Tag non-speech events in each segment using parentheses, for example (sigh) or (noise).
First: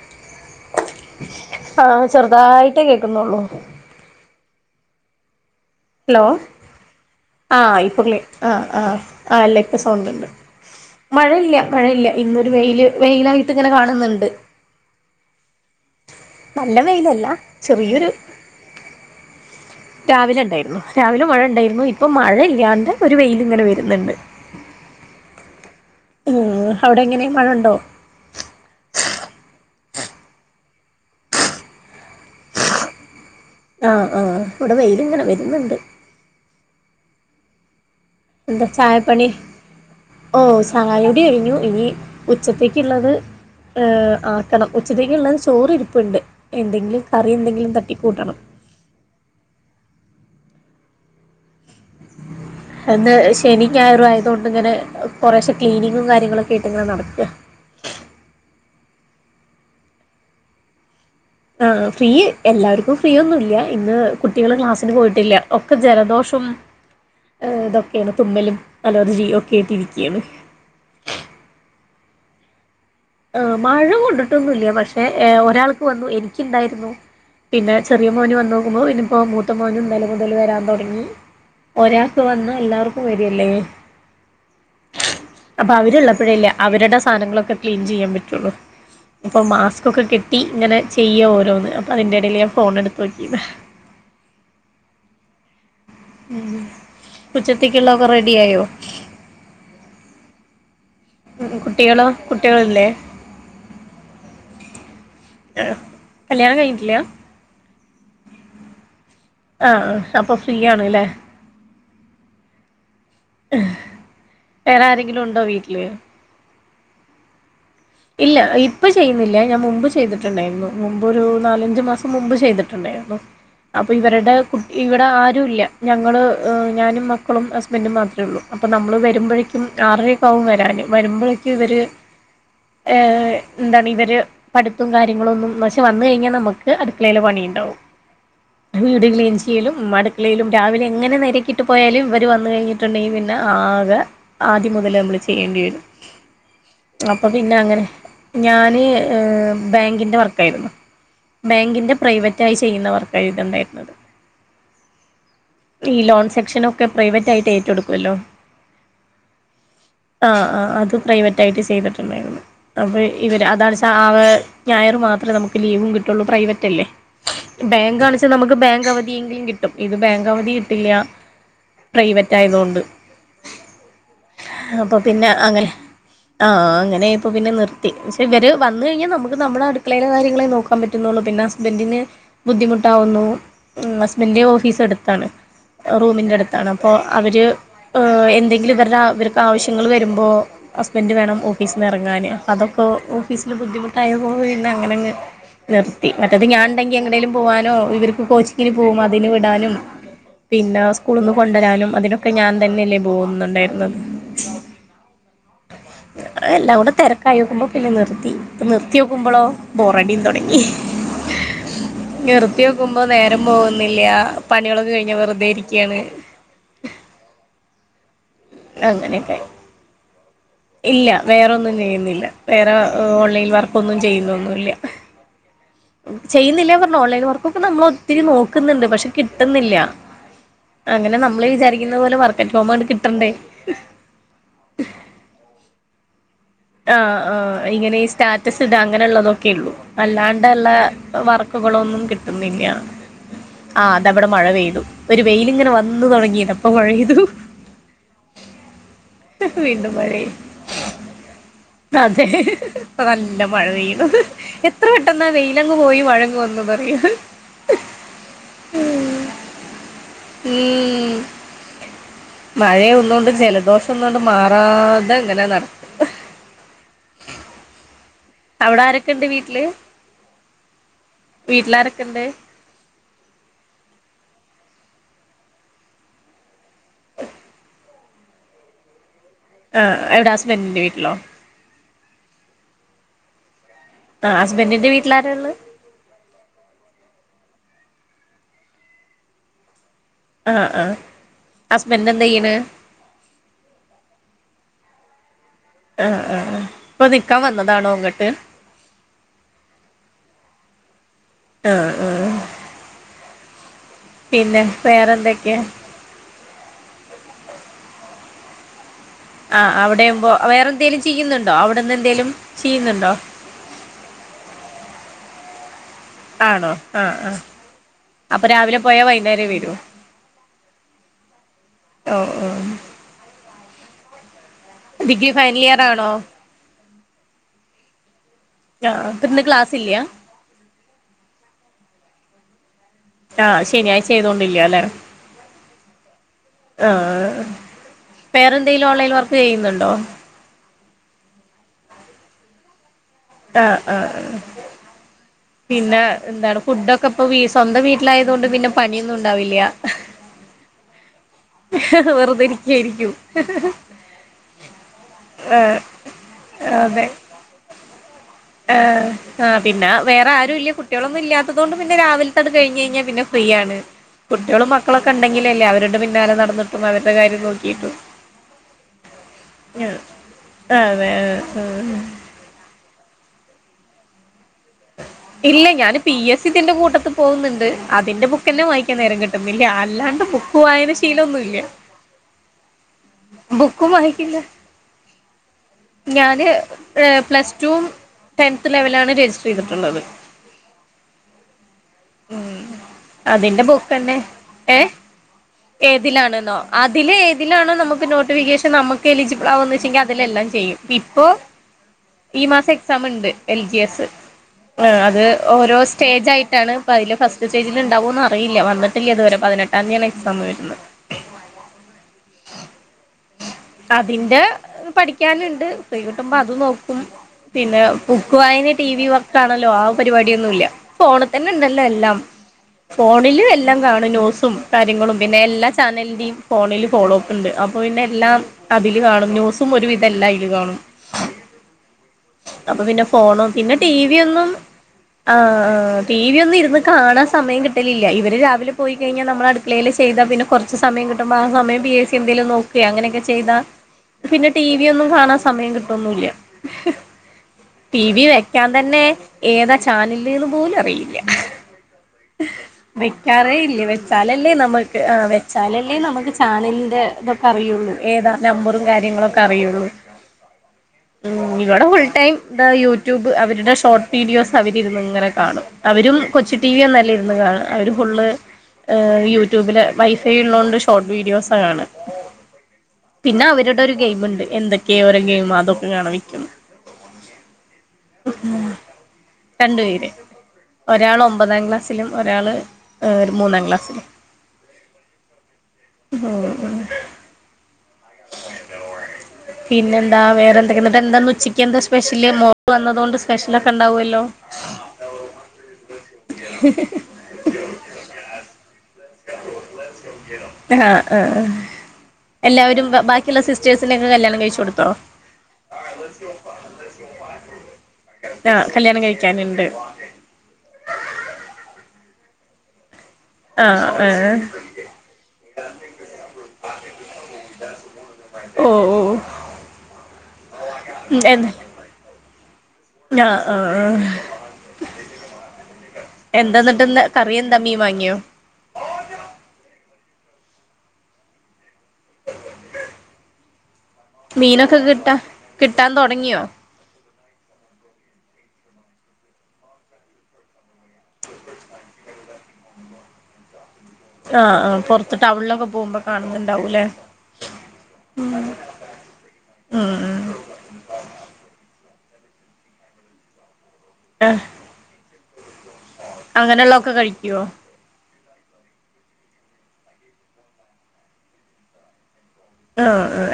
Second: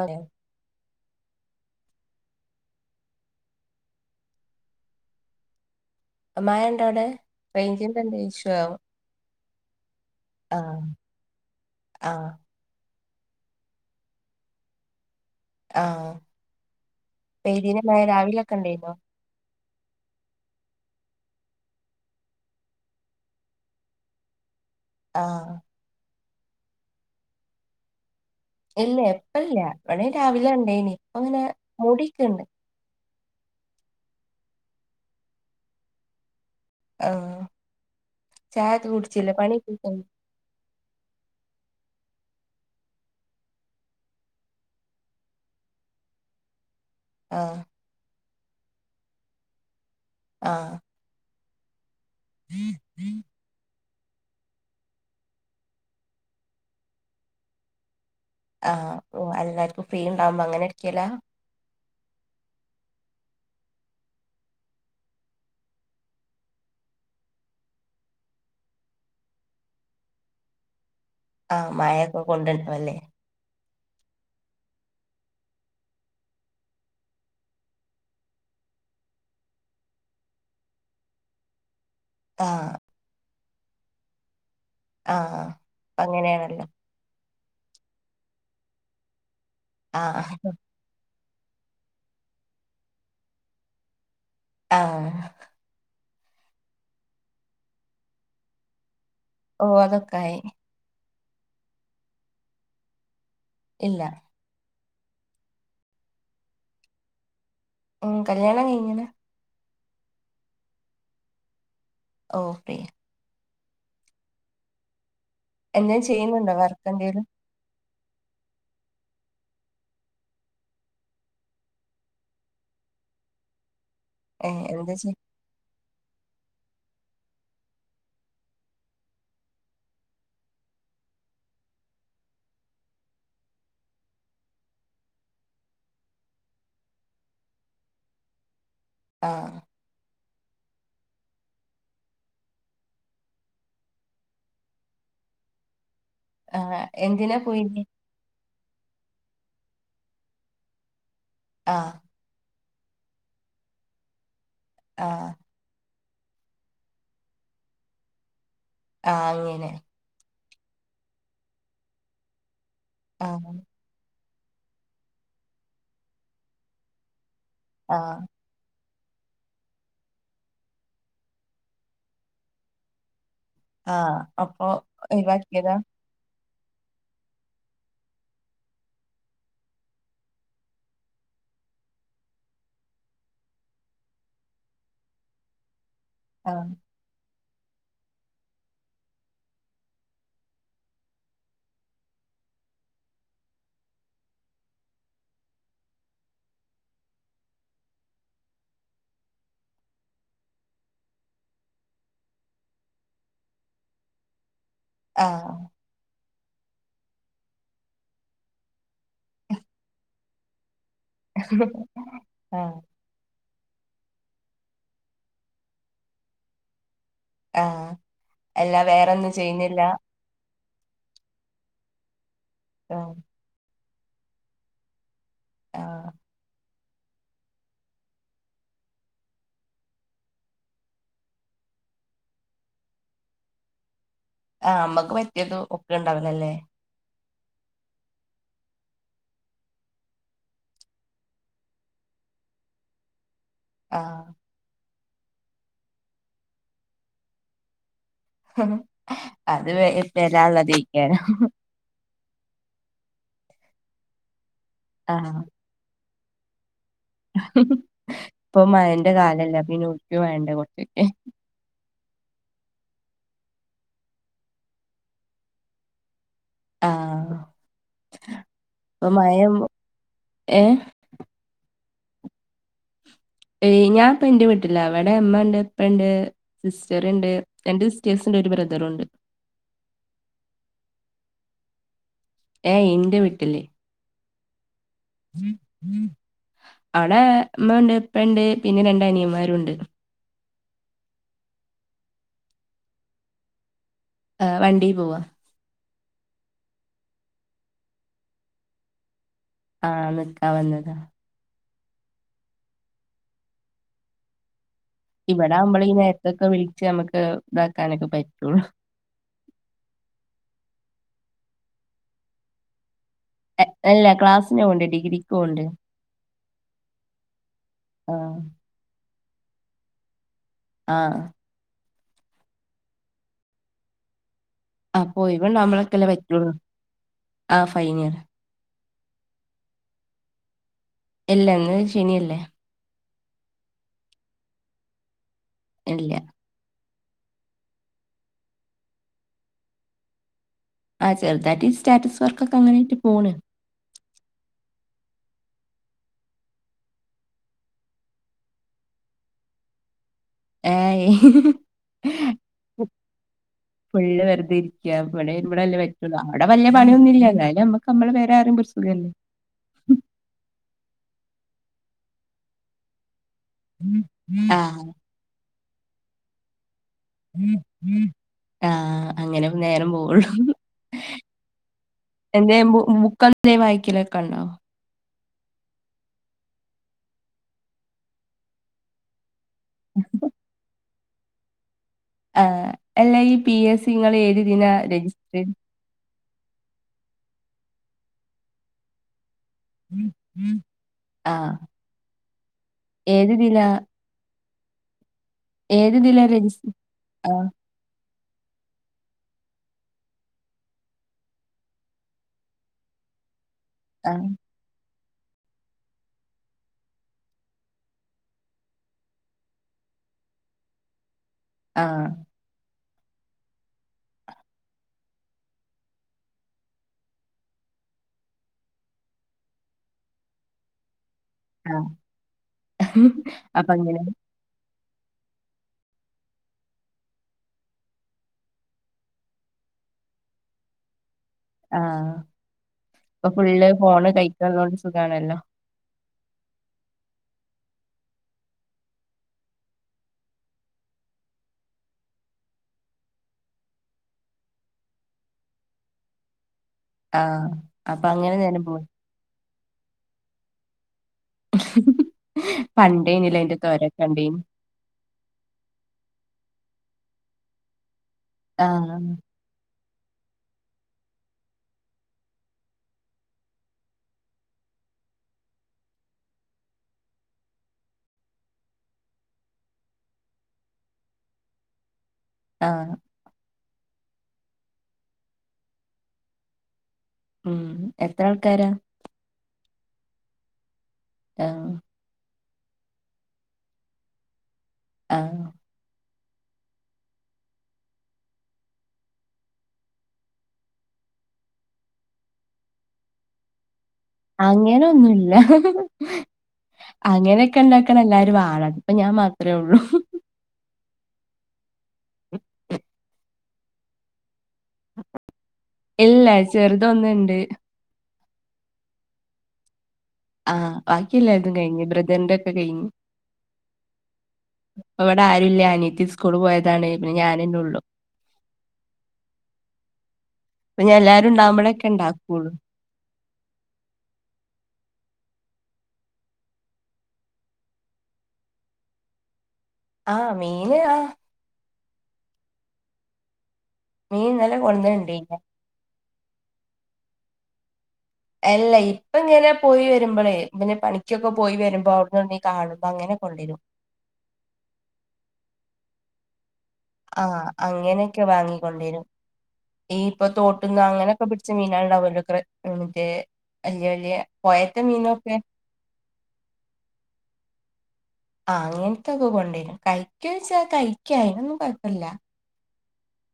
അതെ ആ ചെറുതായിട്ടേ കേൾക്കുന്നൊള്ളൂ ഹലോ മഴണ്ടോ അവിടെ ആ റേഞ്ചിന്റെ എന്താ ഇപ്പക്ലി ഇഷ്യൂ അഹ് ആവും ആഹ് ആ ഇല്ല ഇപ്പം സൗണ്ട് ഇണ്ട് ആ മഴയില്ല മഴയില്ല ആ ഇന്ന് വെയില്. വെയിലായിട്ട് ഇങ്ങനെ കാണുന്ന്ണ്ട്. ആഹ് നല്ല വെയിലല്ല പെയ്തിന്യൊ മഴ ചെറിയൊരു രാവിലൊക്കെ ഉണ്ടേയിന്നോ രാവിലെ ഉണ്ടായിരുന്നു. രാവിലെ മഴ ഉണ്ടായിരുന്നു. ഇപ്പം മഴയില്ലാണ്ട് ഒരു വെയിലിങ്ങനെ വരുന്ന്ണ്ട് ആഹ് ഉം അവിടെ എങ്ങനെ മഴ ഉണ്ടോ ഇല്ലേ ഇപ്പ ഇല്ല. ഇവടെ രാവിലെ ഇണ്ടേയ്നി. ഇപ്പങ്ങനെ മൂടിക്ക്ണ്ട് ആഹ് ആഹ് ഇവടെ വെയിലിങ്ങനെ വരുന്ന്ണ്ട് ആഹ് ചായൊക്കേ കുട്ച്ച്ലെ പണിയൊ (unintelligible) ഓഹ് ചായുടി കഴിഞ്ഞു. ഇനി ഉച്ചത്തേക്ക്യുള്ളത് ഹ് ആക്കണം. ഉച്ചത്തേക്ക്ള്ളത് ചോറ് ഇരിപ്പ്ണ്ട്. എന്തെങ്കിലും കറി ആ എന്തെങ്കിലും തട്ടിക്കൂട്ടണം ആഹ് എന്ന് ശനി ഞായറും ആയതുകൊണ്ട് ഇങ്ങനെ കൊറേശെ ക്ലീനിങ്ങും കാര്യങ്ങളൊക്കെ ആയിട്ട് ഇങ്ങനെ നടക്കുവാ ആ ഓ എല്ലാവർക്കും ഫ്രീ ഉണ്ടാവുമ്പോ അങ്ങനെയിരിക്കല്ലാ ആഹ് ഫ്രീ എല്ലാവർക്കും ഫ്രീയൊന്നുമില്ല ഇന്ന് കുട്ടികള് ക്ലാസ്സിന് പോയിട്ടില്ല ഒക്കെ ജലദോഷം ആഹ് ഇതൊക്കെയാണ് തുമ്മലും അലർജി ഒക്കെ ആയിട്ടിരിക്കുകയാണ് ആഹ് മയയൊക്കെ കൊണ്ടപ്പോ അല്ലേ ആഹ് മഴ കൊണ്ടിട്ടൊന്നുവില്ല പക്ഷേ ഒരാൾക്ക് വന്നു എനിക്കുണ്ടായിരുന്നു പിന്നെ ചെറിയ മോന് വന്നേക്കുന്നു പിന്ന ഇപ്പോ മൂത്ത മോനും ഇന്നലെ മുതൽ വരാൻ തുടങ്ങി ഒരാ ഇ ആ വന്നാ എല്ലാവർക്കും വരിയല്ലേ ആ അപ്പൊ അവരുള്ളപ്പോഴല്ലേ അവരുടെ സാധനങ്ങളൊക്കെ ക്ലീൻ ചെയ്യാൻ പറ്റുള്ളൂ അപ്പോൾ ആ മാസ്ക്കൊക്കെ കെട്ടി ഇങ്ങനെ ചെയ്യുവാ ഓരോന്ന് അപ്പോ അതിന്റെ ഇടയിൽ ഞാൻ ഫോണ് എടുത്ത് നോക്കിയതാ ആഹ് ഉം ഉച്ചത്തേക്ക് ഉള്ളതൊക്കെ റെഡി ആയോ ഓ അതൊക്കെ ആയി ഉം കുട്ടികളോ കുട്ടികളില്ലേ ഇല്ല ആഹ് കല്യാണം കഴിഞ്ഞിട്ടില്ല ഉം കല്യാണം കഴിഞ്ഞിന് ആഹ് ആഹ് അപ്പൊ ഫ്രീ ആണല്ലേ ഓ ഫ്രീ വേറെ ആരെങ്കിലും ഉണ്ടോ വീ എന്തേലും ചെയ്യുന്നുണ്ടോ വർക്ക് എന്തേലും ഇല്ല ഇപ്പൊ ചെയ്യുന്നില്ല ഞാൻ മുമ്പ് ചെയ്തിട്ടുണ്ടായിരുന്നു മുമ്പ് ഒരു നാലഞ്ച് മാസം മുമ്പ് ചെയ്തിട്ടുണ്ടായിരുന്നു അപ്പൊ ഇവരുടെ ഏ കുട്ട എന്താ ഇവിടെ ചെയ്യ ആരും ഇല്ല ഞങ്ങള് ഞാനും മക്കളും ഹസ്ബൻഡും മാത്രേ ഉള്ളൂ അപ്പോൾ നമ്മള് വരുമ്പോഴേക്കും ആറരയൊ ക്കെ ആവും വരാന് വരുമ്പളേക്ക് ഇവര് ഏ എന്താണ് ഇവര് പഠിപ്പും കാര്യങ്ങളൊന്നും പക്ഷേ വന്ന് കഴിഞ്ഞാൽ നമുക്ക് അടുക്കളയില് പണിയുണ്ടാവും വീട് ക്ലീൻ ആഹ് ചെയ്യലും നമ്മ അടുക്കളയിലും രാവിലെ എങ്ങനെ നിരക്കിട്ട് പോയാലും ഇവര് വന്ന് കഴിഞ്ഞിട്ടുണ്ടെങ്കിൽ പിന്നെ ആകെ ആദ്യം മുതല് നമ്മള് ചെയ്യേണ്ടി വരും ആഹ് എന്തിനാ എന്നാ പോയിന് അങ്ങനെ ഞാന് ബാങ്കിന്റെ വർക്കായിരുന്നു ആഹ് ബാങ്കിന്റെ പ്രൈവ റ്റായി ചെയ്യുന്ന വർക്കായിരുന്നു ഉണ്ടായിരുന്നത് ആഹ് ഈ ലോൺ സെക്ഷനൊക്കെ പ്രൈവറ്റായിട്ട് ഏറ്റെടുക്കുവല്ലോ ആ അങ്ങനെ ആഹ് ആഹ് അത് പ്രൈവറ്റായിട്ട് ചെയ്തിട്ടുണ്ടായിരുന്നു അപ്പൊ ഇവര് ആഹ് അതാണ് ആകെ ഞായർ മാത്രമേ നമുക്ക് ലീവും കിട്ടുള്ളൂ പ്രൈവറ്റ് അല്ലേ ബാങ്കാന്ന് ആഹ് വെച്ചാ നമ്മു ക്ക് ബാങ്ക് അവധിയെങ്കിലും കിട്ടും ഇത് ബാങ്ക് അവധി കിട്ടില്ല പ്രൈവറ്റായത് കൊണ്ട് ആ അപ്പൊ പിന്നെ അങ്ങനെ ഒഴിവാക്കിയതാ ആഹ് അ ങ്ങനെ ആയപ്പോ പിന്നെ നിർത്തി പക്ഷെ ഇവര് വന്ന് കഴിഞ്ഞാൽ നമുക്ക് നമ്മുടെ അടുക്കളയിലെ കാര്യങ്ങളെ നോക്കാൻ പറ്റുന്നുള്ളൂ പിന്നെ ഹുസ്ബൻഡിന് ബുദ്ധിമുട്ടാവുന്നു ഹസ്ബൻഡിന്റെ ഓഫീസ് അടുത്താണ് റൂമിന്റെ അടുത്താണ് ആഹ് അപ്പോ അവര് എന്തെങ്കിലും ഇവരുടെ ഇവർക്ക് ആവശ്യങ്ങൾ വരുമ്പോൾ ഹസ്ബൻഡ് വേണം ഓ ഫീസിന്ന് ഇറങ്ങാന് അപ്പ അതൊക്കൊ ഓഫീസില് ബുദ്ധിമുട്ടായപ്പോ പിന്നെ അങ്ങനങ്ങ് നിർത്തി മറ്റേത് ഞാൻ ഉണ്ടെങ്കി എങ്ങട്ടേലും പോവാനോ ഇവർക്ക് കോച്ചിങ്ങിന് പോകും അതിന് വിടാനും പിന്നെ ആ സ്കൂളിൽന്ന് കൊണ്ടുരാനും അതിനൊക്കെ ഞാൻ തന്നെയല്ലേ പോകുന്നുണ്ടായിരുന്നത് ആഹ് അഅല്ല അവുടെ തെരക്കായിക്കുമ്പോ പിന്നെ നിർത്തി പ്പ നിർത്തി നോക്കുമ്പോളോ ബോറടിയും തോടങ്ങി ആഹ് നിർത്തിക്കുമ്പോ നേരം പോകുന്നില്ല പണികളൊക്കെ കഴിഞ്ഞ വെറുതെയിരിക്കയാണ് ആ എല്ലാ വേറെന്നും അങ്ങനെയൊക്കെ ചെയ്യുന്നില്ല ഇല്ല വേറെന്നും ചെയ്യുന്നില്ല വേറെ ആഹ് ഓൺലൈൻ വർക്കൊന്നും ചെയ്യുന്നൊന്നുമില്ല ആഹ് ചെയ്യുന്നില്ല പറഞ്ഞ ഓൺലൈൻ വർക്കൊക്കെ നമ്മൾ ഒത്തിരി നോക്കുന്നുണ്ട് പക്ഷെ കിട്ടുന്നില്ല അങ്ങനെ നമ്മള് വിചാരിക്കുന്ന പോലെ വർക്കറ്റ് ഹോ ആണ് കിട്ടേണ്ടേ ആഹ് നമ്മക്ക് പറ്റിയത് ഒക്കെ ഉണ്ടാവില്ലല്ലേ ആ ആ ഇങ്ങനെ ഈ സ്റ്റാറ്റസ് ഇത അങ്ങനെള്ളതൊക്കെ ഉള്ളൂ അല്ലാണ്ടല്ല വർക്കുകളൊന്നും കിട്ടുന്നില്ല ആഹ അതവിടെ ആഹ് മഴ പെയ്തു പ്പ ഒരു വെയിലിങ്ങനെ വന്നു തുടങ്ങിട്ട അപ്പൊ മഴ പെയ്തു അത് വേ വീണ്ടും മഴെ ഇട്ടരാള്ളതെയ്കാരം. അതെ നല്ല മഴ പെയ്യുന്നു എത്ര പെട്ടെന്നാ ആഹ് വെയില് അങ് പോയി മഴങ് വന്ന് പറയാ. ഇപ്പൊ മയന്റെ കാലല്ലേ അപ്പൊ ന്യൂസ്‌റ്റ് വേണ്ടേ കൊറച്ചൊക്കെ. മഴയൊന്ന കൊണ്ട് ജലദോഷം ഒന്നണ്ട് മാറാതെ എങ്ങനെ നട ആഹ് അവിടെ പ്പ ആരൊക്കെണ്ട് മഴന്ന് ഏഹ വീട്ടിലാരൊക്കെ ഇണ്ട് ഏയ് ഞാൻ ഇപ്പം എന്റെ വീട്ടില അവിടെ ഉമ്മ ഇണ്ട് ഇപ്പ ഇണ്ട് സിസ്റ്റർ ഇണ്ട് രണ്ട് സിസ്റ്റേഴ്സ് ഇണ്ട് ഒരു ബ്രദറുണ്ട് ആ എവിടെ ഹസ്ബൻറിന്റെ വീട്ടിലോ ഏയ് ഇന്റെ വീട്ടില് ആ ഹസ്ബൻഡറിന്റെ വീട്ടിൽ ആരാ ഉള്ളത് അവിടെ ഉമ്മ ഇണ്ട് ഉപ്പഇണ്ട് പിന്നെ രണ്ട് അനിയന്മാരും ഉണ്ട് ആ ആ ഹസ്ബൻഡ് എന്ത ചെയ്യണ് ആ വണ്ടിയിൽ പോവ ആ ആ ആ ഇപ്പൊ നിക്കാൻ വന്നതാണോ ഇങ്ങോട്ട് ആ നിൽക്കാൻ വന്നതാ ആഹ് ആഹ് പിന്നെ വേറെ ഇവിടെകുമ്പോള ഈ നേരത്തൊക്കെ വിളിച്ച് നമുക്ക് ഇതാക്കാനൊക്കെ പറ്റുള്ളൂ അ അവിടെയുമ്പോ വേറെ എന്തെങ്കലും ചെയ്യുന്നുണ്ടോ അവിടെന്ന് എന്തേലും ചെയ്യുന്നുണ്ടോ അല്ല ക്ലാസ്സിന് പോവുണ്ട് ഡിഗ്രിക്ക് പോവുണ്ട് ആണോ ആഹ ആഹ ആ അപ്പൊ രാവിലെ പോയാ വൈകുന്നേര വരു ആഹ ഓ ഓ ഡിഗ്രി ആപോഒഴിവ് ഫൈനൽ ഇയർ ണ്ടാവുളൊക്കെല്ലേ ആണോ പറ്റുള്ളൂ ആ ഫൈൻ ഇയർ ആ പ്പ ഇന്ന് ക്ലാസ് ഇല്ലയ ഇല്ല ഇന്ന് ശനിയല്ലേ ആഹ് ശനിയായിച്ചയ്തോണ്ടില്ലോ ലെ ഇല്ല ആഹ പേറെന്തെങ്കിലും ഓൺലൈൻ വർക്ക് ചെയ്യുന്നുണ്ടോ ആ ചെറുതായിട്ട് ഈ സ്റ്റാറ്റസ് വർക്കൊക്കെ അങ്ങനൊയിട്ട് പോണ് ആഹ് ആഹ ആഹ പിന്നെ എന്താണ് ഫുഡൊക്കെ ഇപ്പൊ സ്വന്തം വീട്ടിലായതോണ്ട് പിന്നെ പണിയൊന്നും ഉണ്ടാവില്ല ഏ ഹെ വെറുതെരിക്കായിരിക്കും ഫുള്ള് വെറുതെരിക്ക ഇവിടെ വരുമ്പളല്ലേ ആഹ് പറ്റുള്ളൂ അവിടെ വല്യ പണിയൊന്നുമില്ല എന്നാലും നമ ക്ക് നമ്മളെ പേരാ പറയുമ്പോ ആ ആ പിന്നെ ആരും ഇല്ല കുട്ടികളൊന്നും ഇല്ലാത്തതുകൊണ്ട് പിന്നെ രാവിലത്തൊണ് കഴിഞ്ഞ് കഴിഞ്ഞാ പിന്നെ ഫ്രീ ആണ് കുട്ടിളും ആഹ് മക്കളൊക്കെ ഉണ്ടെങ്കിലല്ലേ അവരുടെ പിന്നാലെ നടന്നിട്ടും അവരുടെ കാര്യം നോക്കിയിട്ടും ആഹ അങ്ങനെ നേരം പോവോള്ളൂ ആഹ് അതെ ആഹ് എന്ത ബുക്ക എന്ത വായിക്കലൊക്കെ ഇണ്ടാ ഇല്ല ഞാന് പി എസ് സി തിന്റെ കൂട്ടത്ത് പോകുന്നുണ്ട് അതിന്റെ ബു ക്കെന്നെ വായിക്കാൻ നേരം കിട്ടുന്നില്ല അല്ലാണ്ട് ബുക്ക് വായന ശീലൊന്നുമ ഇല്ല ആഹ് അല്ല ഈ പി എസ് സി ങ്ങൾ വായിക്കില്ല ഏത് ദിന രജിസ്റ്റർ ചെയ ഞാന് പ്ലസ് ടു ടെൻത് ലെവലാണ് രജിസ്റ്റർ ചെയ്തിട്ടുള്ളത് ആഹ് ഉം അതിന്റെ ഏതിതിലാ ബുക്ക്ന്നെ ഏ ഏതിതിലാ ഏതിലാണെന്നോ രജിസ്റ്റർ അതില് ആഹ് ഏതിലാണോ നമുക്ക് നോട്ടിഫിക്കേഷൻ പക്ഷെ നമക്ക് എലിജിബിൾ ആകന്ന് വെച്ചെങ്കിൽ അതിലെല്ലാം ചെയ്യും ഇപ്പൊ ഈ മാസം എക്സാം ഉണ്ട് എൽ ജി എസ് ആഹ് ആഹ് അത് ഓരോ സ്റ്റേജ ആയിട്ടാണ് അപ്പൊ അതില് ഫസ്റ്റ് സ്റ്റേജിൽ ഉണ്ടാവോന്ന് അറിയില്ല വന്നിട്ടില്ലേ അതുവരെ പതിനെട്ടാം തീതിയാണ് എക്സാം വരുന്നത് ആഹ് ആ അതിന്റെ പഠിക്കാനുണ്ട് ഫ്രീ കിട്ടുമ്പോ അത് നോക്കും പിന്നെ ബുക്ക് വായന ടി വി വർക്കാണല്ലോ ആ പരിപാടിയൊന്നുംല്ല ഫോണിൽ തന്നെ ണ്ടല്ലോ ആഹ് എല്ലാം ഫോണിലും അപ്പൊ എല്ലാം അങ്ങനെ കാണ ന്യൂസും കാര്യങ്ങളും പിന്നെ എല്ലാ ചാനലിന്റെയും ഫോണിൽ ഫോളോ അപ്പ് ഉണ്ട് അപ്പോ പിന്നെ എല്ലാ അതില് കാണും ന്യൂസും ഒരു വിധല്ല അതില് കാണും ആഹ് അപ്പൊ പിന്നെ ഇപ്പൊ ഫോണ ഫുള്ള് പിന്നെ ടി ഫോണ് വി ഒന്നും കൈക്കള്ളോണ്ട് സുഖാണല്ലോ ആഹ് ആഹ് ടി വി ഒന്നും ഇന്ന് കാണാൻ സമയം കിട്ടില്ല ഇവര് രാവിലെ പോയി കഴിഞ്ഞാൽ നമ്മൾ അടുക്കളയിലെ ചെയ്താൽ പിന്നെ കുറ സമം കിട്ടുമ്പോ ആ സമയം ബി എ സി എന്തേലും നോകയാ അങ്ങനെയൊക്കെ ചെയ്താ പിന്നെ ടി വി ഒന്നും കാണാൻ സമയം കിട്ടൊന്നല്ല ആഹ് ടി അപ്പൊ വി അങ്ങനെ നേരം വെക്കാൻ പോയി തന്നെ ഏതാ ചാനലന്ന് പോലും അറിയില്ല പണ്ടേനില്ലേ വെക്കാറേ അയിന്റെ ഇല്ലേ തൊരക്കണ്ടേനി വെച്ചാലല്ലേ നമ്മക്ക് എ അവെച്ചാലല്ലേ നമുക്ക് ചാനലിന്റെ ഇതൊക്കെ അറിയുള്ളൂ ഏതാ നമ്പറും ആഹ് കാര്യങ്ങളുംക്ക അറിയുള്ളൂ ഉം ഇവിടെ ഫുൾ ടൈം യൂട്യൂബ് അവരുടെ ഷോർട്ട് വീഡിയോസ് അവരിന്ന് ഇങ്ങനെ കാണും അവരും കൊച്ചു ടിവി ഒന്നല്ല ഇരുന്നു കാണ അവര് ഫുള്ള് യൂട്യൂബില് വൈഫൈ ഉള്ളതുകൊണ്ട് ഷോർട്ട് വീഡിയോസാണ് കാണ ആഹ് പിന്നെ അവരുടെ ഒരു ഗെയിം മുണ്ട് എന്തൊക്കെയ ഓരോ ഗെയിം അതൊക്കെ കാണ വെക്കുന്നു ഉം എത്ര ആൾക്കാരാ രണ്ട് പേര് ഒരാൾ ഒമ്പതാം ആഹ് ക്ലാസ്സിലും ഒരാൾ ഒരു മൂന്നാം ക്ലാസ്സിലും ആഹ് (unintelligible) പിന്നെ എന്താ വേറെ എന്തൊക്ക എന്നിട്ട് എന്താ ഉച്ചക്ക് എന്താ സ്പെഷ്യല് മോള് വന്നത് കൊണ്ട് സ്പെഷ്യല ഒക്കെ ഉണ്ടാവുല്ലോ അങ്ങനൊന്നുല്ല അങ്ങനെയൊക്കെ ഉണ്ടാക്കണം എല്ലാരും വാണം ഇപ്പോ ഞാൻ മാത്രമേ ഉള്ളു ആഹ് ആഹ്ആ എല്ലാവരും ബാക്കിയുള്ള സിസ്റ്റേഴ്സിന്റെ ഒക്കെ കല്യാണം കഴിച്ചു കൊടു ഇല്ല ചെറുതൊന്നുണ്ട് (unintelligible) ആഹ് കല്യാണം കഴിക്കാനുണ്ട് ആഹ് ബാക്കിയല്ലേ രതും കഴിഞ്ഞു ബ്രദറിന്റെ ഒക്കെ കഴിഞ് ആഹ് ആഹ് അവിടെ ആരുല്ലന്നിട്ട്അനീത്തി സ്കൂള് പോയതാണ് ഞാനെ ന്നെഉള്ളു ഓ ഓ അപ്പെ എല്ലാരുണ്ടാവുമ്പോഴ ഒക്കെ ഉണ്ടാക്കുള്ളൂ ഞ അ ആഹ് എന്താന്നിട്ട്ന്ന് കറിയ ന്തമീം വാങ്ങിയോ ആഹ് മീന് ആഹ് (unintelligible) മീൻ ഇന്നലെ മീനൊക്കെ കിട്ടാ കൊണ്ടന്നിണ്ടേനി കിട്ടാൻ തൊടങ്ങിയോ അല്ല ഇപ്പൊ ഇങ്ങനെപോയി വരുമ്പോളേ പിന്നെ പണിക്കൊക്കെ പോയി വരുമ്പോ അവിടുന്ന് ന്നെവിടന്ന് കാണുമ്പോ അങ്ങനെ കൊണ്ടരും ആഹ് ആഹ് പൊറത്ത് ടൗണിലൊക്കെ പോകുമ്പോ കാണുന്നുണ്ടാവൂല്ലേ ആ അങ്ങനൊക്കെ വാങ്ങിക്കൊണ്ടരും ഉം ഈ ഉം ഇപ്പൊ തോട്ട്ന്ന് അങ്ങനെയൊക്കെ പിടിച്ച മീനാ (unintelligible) എ പൊയേത്തെ മീനൊക്കെ അങ്ങനെള്ള ഒക്കെ കയ്ക്കുവോ ആ അങ്ങനത്തൊക്കെ കൊണ്ടരും കയ്ക്കെച്ചാ കയ്ക്ക അയ്നൊന്നും കൊയപ്പല്ല ആ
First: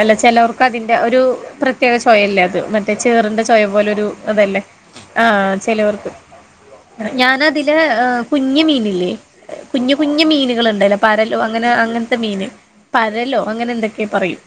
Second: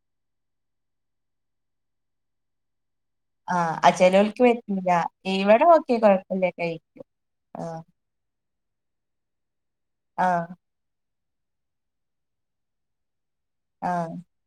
അല്ല ചെലോർക്ക് അതിന്റെ ഒരു പ്രത്യേക ചൊയല്ലേ അത് മറ്റേ ചേറിന്റെ ചൊയ പോലെ ആഹ് ഒരു ചിലവർക്ക് ഇതല്ലേ പറ്റില്ല ആ ഇവിടെ ഓക്കെ ചിലോർക്ക് കുഴപ്പമില്ല കഴി ഞാനതില് ആഹ് കുഞ്ഞ് മീനല്ലേ കുഞ്ഞ്കുഞ്ഞ് ആഹ് മീനുകള് ഇണ്ടല്ലോ പരലോ അങ്ങനെ അങ്ങനത്തെ മീന് പരലോ അങ്ങനെ എന്തൊക്കെ ആഹ് പറയും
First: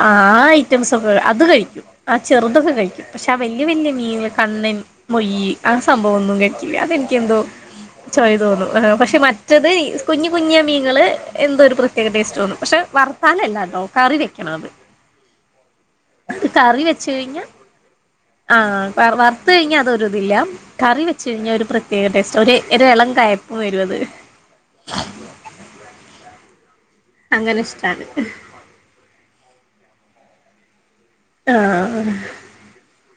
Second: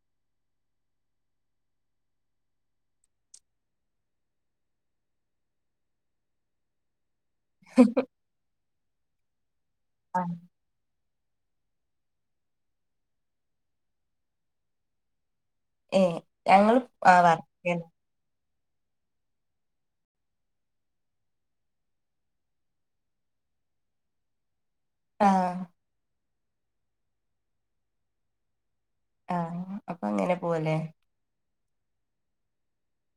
ആ ആ ഐറ്റംസ് ഒക്കെ അത് കഴിക്കും ആ ചെറുതൊക്കെ കഴിക്കും പക്ഷേ വല്യ വല്ല്യമീന് കണ്ണൻ മുയ്യ് ആ സംഭവം ഒന്നും കഴിക്കില്ല അതെനിക്കെന്തോ ഹ് ഹ് ചൊയ തോന്നും പക്ഷെ മറ്റത് കുഞ്ഞു ആഹ് കുഞ്ഞ മീങ്ങള് എന്തോ ഒരു പ്രത്യേക ടേസ്റ്റ് തോന്നും പക്ഷെ വർത്താലല്ലാട്ടോ കറി വെക്കണം അത് ഏ അത് ഞങ്ങള് കറി വെച്ച് ആ കഴിഞ്ഞാൽ വറ്ക്കാണ് ആഹ് വറുത്ത് കഴിഞ്ഞാ അത് ഒരു ഇതില്ല കറി വെച്ച് കഴിഞ്ഞാൽ ഒരു പ്രത്യേക ടേസ്റ്റ് ഒരു ഒരു എളം കയപ്പ് വരും അത് ആഹ് അങ്ങനെ ഇഷ്ടാണ് ആഹ് അപ്പൊ അങ്ങനെ പോവല്ലേ ആഹ്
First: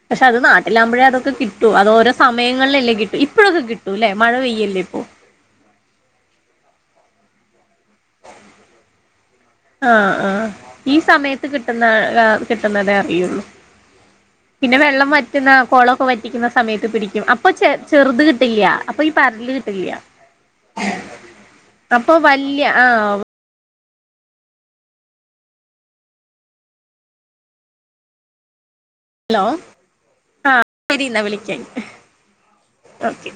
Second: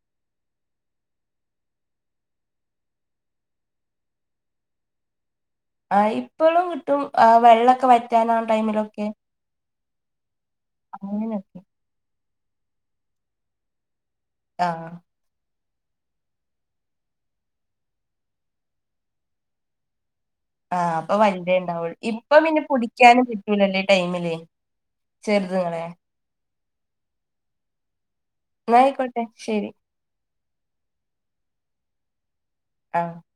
പക്ഷെ അത് നാട്ടിലാമ്പോഴേ അതൊക്കെ കിട്ടു അത് ഓരോ സയങ്ങളിലല്ലേ കിട്ടു ഇപ്പോഴൊക്കെ കിട്ടും അല്ലെ മഴ പെയ്യല്ലേ ഇപ്പോ ആ ഇപ്പോളും കിട്ടും വെള്ളൊക്കെ വറ്റുന്ന ടൈമിലൊക്കെ ആഹ ആഹ ഈ സമയത്ത് അങ്ങനെയൊക്കെ കിട്ടുന്ന കിട്ടുന്നതേ അറിയുള്ളൂ പിന്നെ ആഹ് വെള്ളം വറ്റു പിന്നെ കുളൊക്കെ വറ്റിക്കുന്ന സമയത്ത് പിടിക്കും അപ്പൊ ചെ ചെറുത് കിട്ടില്ല അപ്പൊ ഈ പരല് കിട്ടില്ല (inaudible) ആഹ് അപ്പൊ വലുതേ ഉണ്ടാവുള്ളൂ അപ്പൊ ഇപ്പൊ പിന്നെ വല്യ ആഹ് പുടിക്കാനും (unintelligible) ടൈമിലേ ചെറുതുങ്ങളെ ന്നായ്ക്കോട്ട് ഹലോ ആ (unintelligible) വിളിച്ചേ ആഹ് ഓക്കെ